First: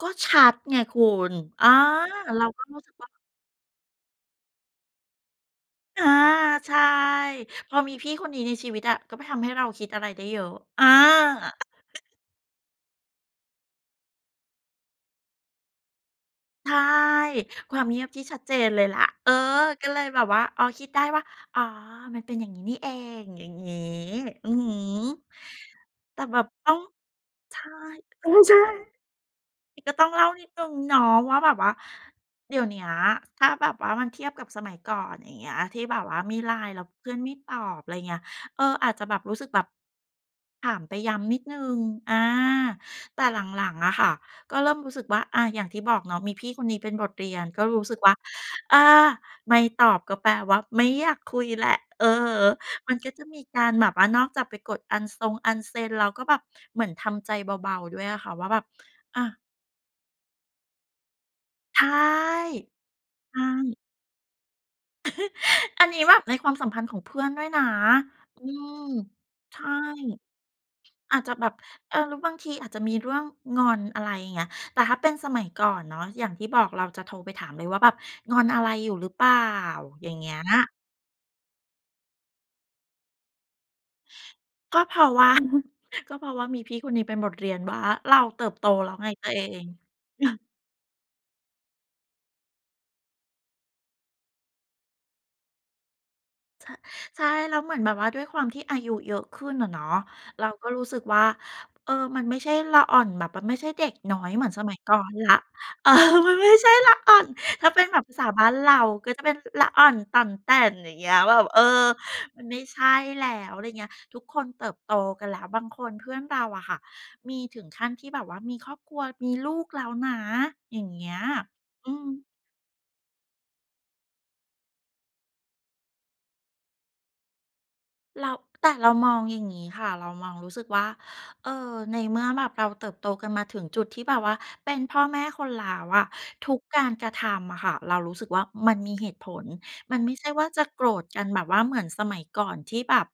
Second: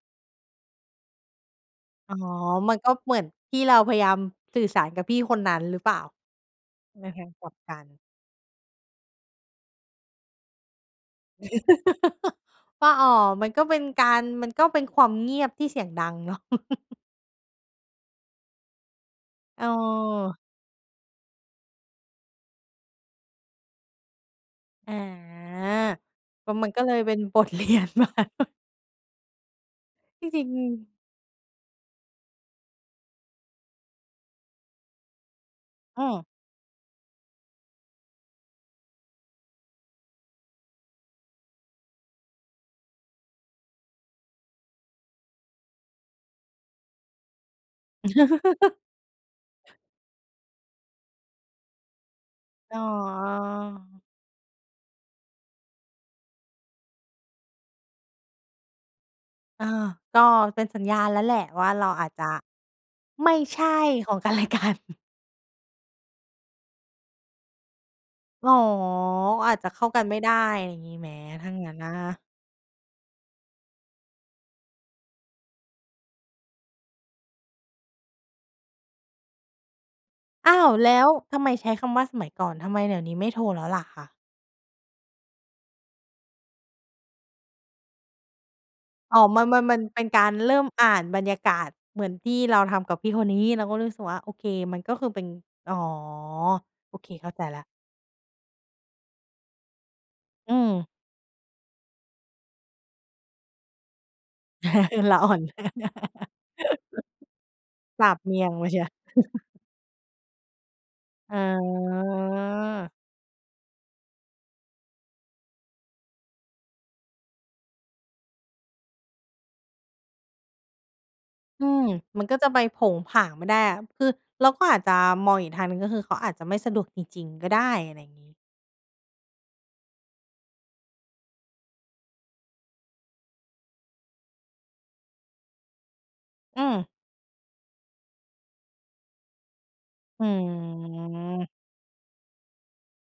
ก็ชัดไงคุณ อา อ๋อ เราก็มัรูน้กสึ็กว่า เหมือนที่เราพยายามสื่อสารกับพี่คนนั้นหรือเปล่อา? า ใช่ ในทางกลับกพัอมีน พี่คนนี้ในชีวิตอะ ก็ไปทำให้เราคิดอะไรได้เยอะ อา ว่า อ้อ มันก็เป็นการ มันก็เป็นความเงียบที่เสียงดังเนาะ ใช่ ความเงียบที่ชัดเจนเลยล่ะ เออ ก็เลยแบบวเออ ่า อ๋อ คิดได้ว่า อ๋อ มันเป็นอย่างงี้นี่เอง อย่างงี้ อือฮึ อา แต่แบกบ็มัต้นอกง ็เลยเป็นบท ใชเรี่ ยนมา อืม ใช่ ก็ต้องเลจ่ารนิิง ดหนึ่งๆ เนาะว่า แบบว่าเดี๋ยวเนี้ยถ้าแบบว่ามันเทียบกับสมัยก่อน อย่างเงี้ย ที่แบอืบว่าม มี่ไลน์แล้วเพื่อนไม่ตอบ ไรเงี้ย เออ อาจจะแบบรู้สึกแบบถามไปย้ำนิดหนึ่ง อา แต่หลัง ๆ อะค่ะ ก็เริ่มรู้สึกว่า อา อย่างที่บอกเนาะมีพี่คนนี้เป็นบทเรียน ก็รู้สึกว่า อา ไม่ตอบก็แปลว่าไม่อยากคุยแหละ อือฮึ อ๋อ มันก็จะมีการแบบว่านอกจากไปกดอันซง อันเซ็น เราก็แบบเหมือนทำใจเบา ๆ ด้วยอะค่ะ ว่าแบบ อะ เออ ก็เป็นสัญญาณแล้วแหละว่า ใชเร่ าอาจจะไมใ่ช่ ใช่ของ กันและกัน อันนี้แบบในความสัมพันธ์ของเพื่อนด้วยนะ อือ๋อ ม อใาชจ่ จะเข้ากันไม่ได้ ไรงี้ไหม อาจจะแบถ้าบ งั้นอเออ แล้ะ? วบางทีอาจจะมีเรื่องงอน อะไรเงี้ย แต่ถ้าเป็นสมัยก่อนเนาะ อย่างที่บอกเราจะโทรไปถามเลยว่า แบบงอนอะไรอยู่หรือเปล่า อย่างเงี้ย อ้าว แล้วทำไมใช้คำว่าสมัยก่อน ทำไมเดี๋ยวนี้ไม่โทรแล้วล่ะคะ? ก็เพราะว่า ก็เพราะว่ามีพี่คนนี้เป็นบทเรียนว่า เราเติบโตแล้วไงอ๋อ ตัวมเัอน มัน ง มันเป็นการเริ่มอ่านบรรยากาศเหมือนที่เราทำกับพี่คนนี้ เราก็เลยรู้สึกว่า โอเค มันก็คือเป็น อ๋อ ช โอเค ใช่เข้าใจแล้แล้วว เหมือนแบบว่าด้วยความที่อายุเยอะขึ้นอะเนาะ เราอืก็รู้ม สึกว่า เออ มันไม่ใช่ละอ่อนแบบมันไม่ใช่เด็กน้อยเหมือนสมัยก่อนละแลอ้่อว น เออ มันไม่ใช่ละอ่อน ถ้าเป็นแบสบภาาบษาเมบี้ายงนมเราเาชียว ก็จะเป็นละอ่อนต่อนแต่น อย่างเงี้ย แบอ๋บ เออ มันไม่ใช่อ แล้ว ไรเงี้ย ทุกคนเติบโตกันแล้ว บางคนเพื่อนเราอะค่ะ มีถึงขั้นที่แบบว่ามีครอบครัวมีลูกแล้วนะ อย่างเงี้ย อืม อืม มันก็จะไปโผงผางไม่ได้อะ คือเราก็อาจจะมองอีกทางหนึ่ง ก็คือเขาอาจจะไม่สะดวกจริง ๆ ก็ได้ อะไรเงรีา ้ แต่เรามองอย่างงี้ค่ะ เรามองรู้สึกว่า เออ ในเมื่อแบบเราเติบโตกันมาถึงจุดที่แบบว่าเป็นพ่อแม่คนแล้วอะ ทุกอืกาอ รกระทำอะค่ะ เรารู้สึกว่า มันมีเหตุผล มันไม่อใืช่ว่าจะโกรธกันแบบม ว่าเหมือนสมัยก่อน ที่แบบ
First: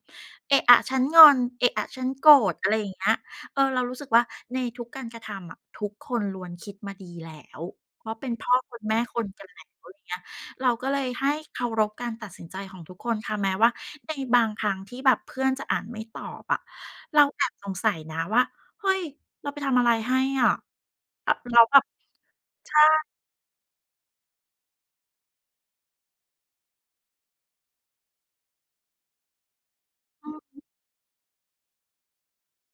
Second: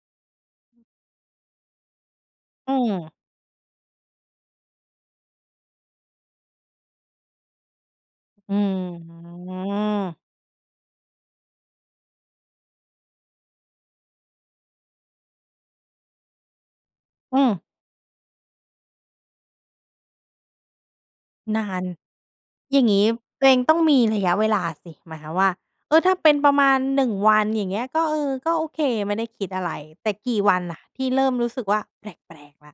เอะอะฉันงอน เอะอะฉันโกรธ อะไอืรอย่างเงี้อ ย เออ เรารู้สึกว่า ในทุกการกระทำอะทุกคนล้วนคิดมาดีแล้ว เพราะเป็นพ่ออืคนแม่คนกันแล้วอย่างเงีม ้ย เราก็เลยให้เคารพการตัดสินใจของทุกคนค่ะ แม้ว่าในบางครั้งที่แบบเพื่อนจะอ่านไม่ตอบอะ เราอืแอบม สงสัยนะว่า เฮ้ย เราไปทำอะไรให้อะ อ แล้นวาแบน บ ใชอย่ ่างงี้ ตัวเองต้องมีระยะเวลาสิ หมายความว่า เออ ถ้าเป็นประมาณ 1 วันอย่างเงี้ย ก็ เออ ก็โอเค ไม่ได้คิดอะไร แต่อกืี่วันม ล่ะที่เริ่มรู้สึกว่าแปลก ๆ แล้ว?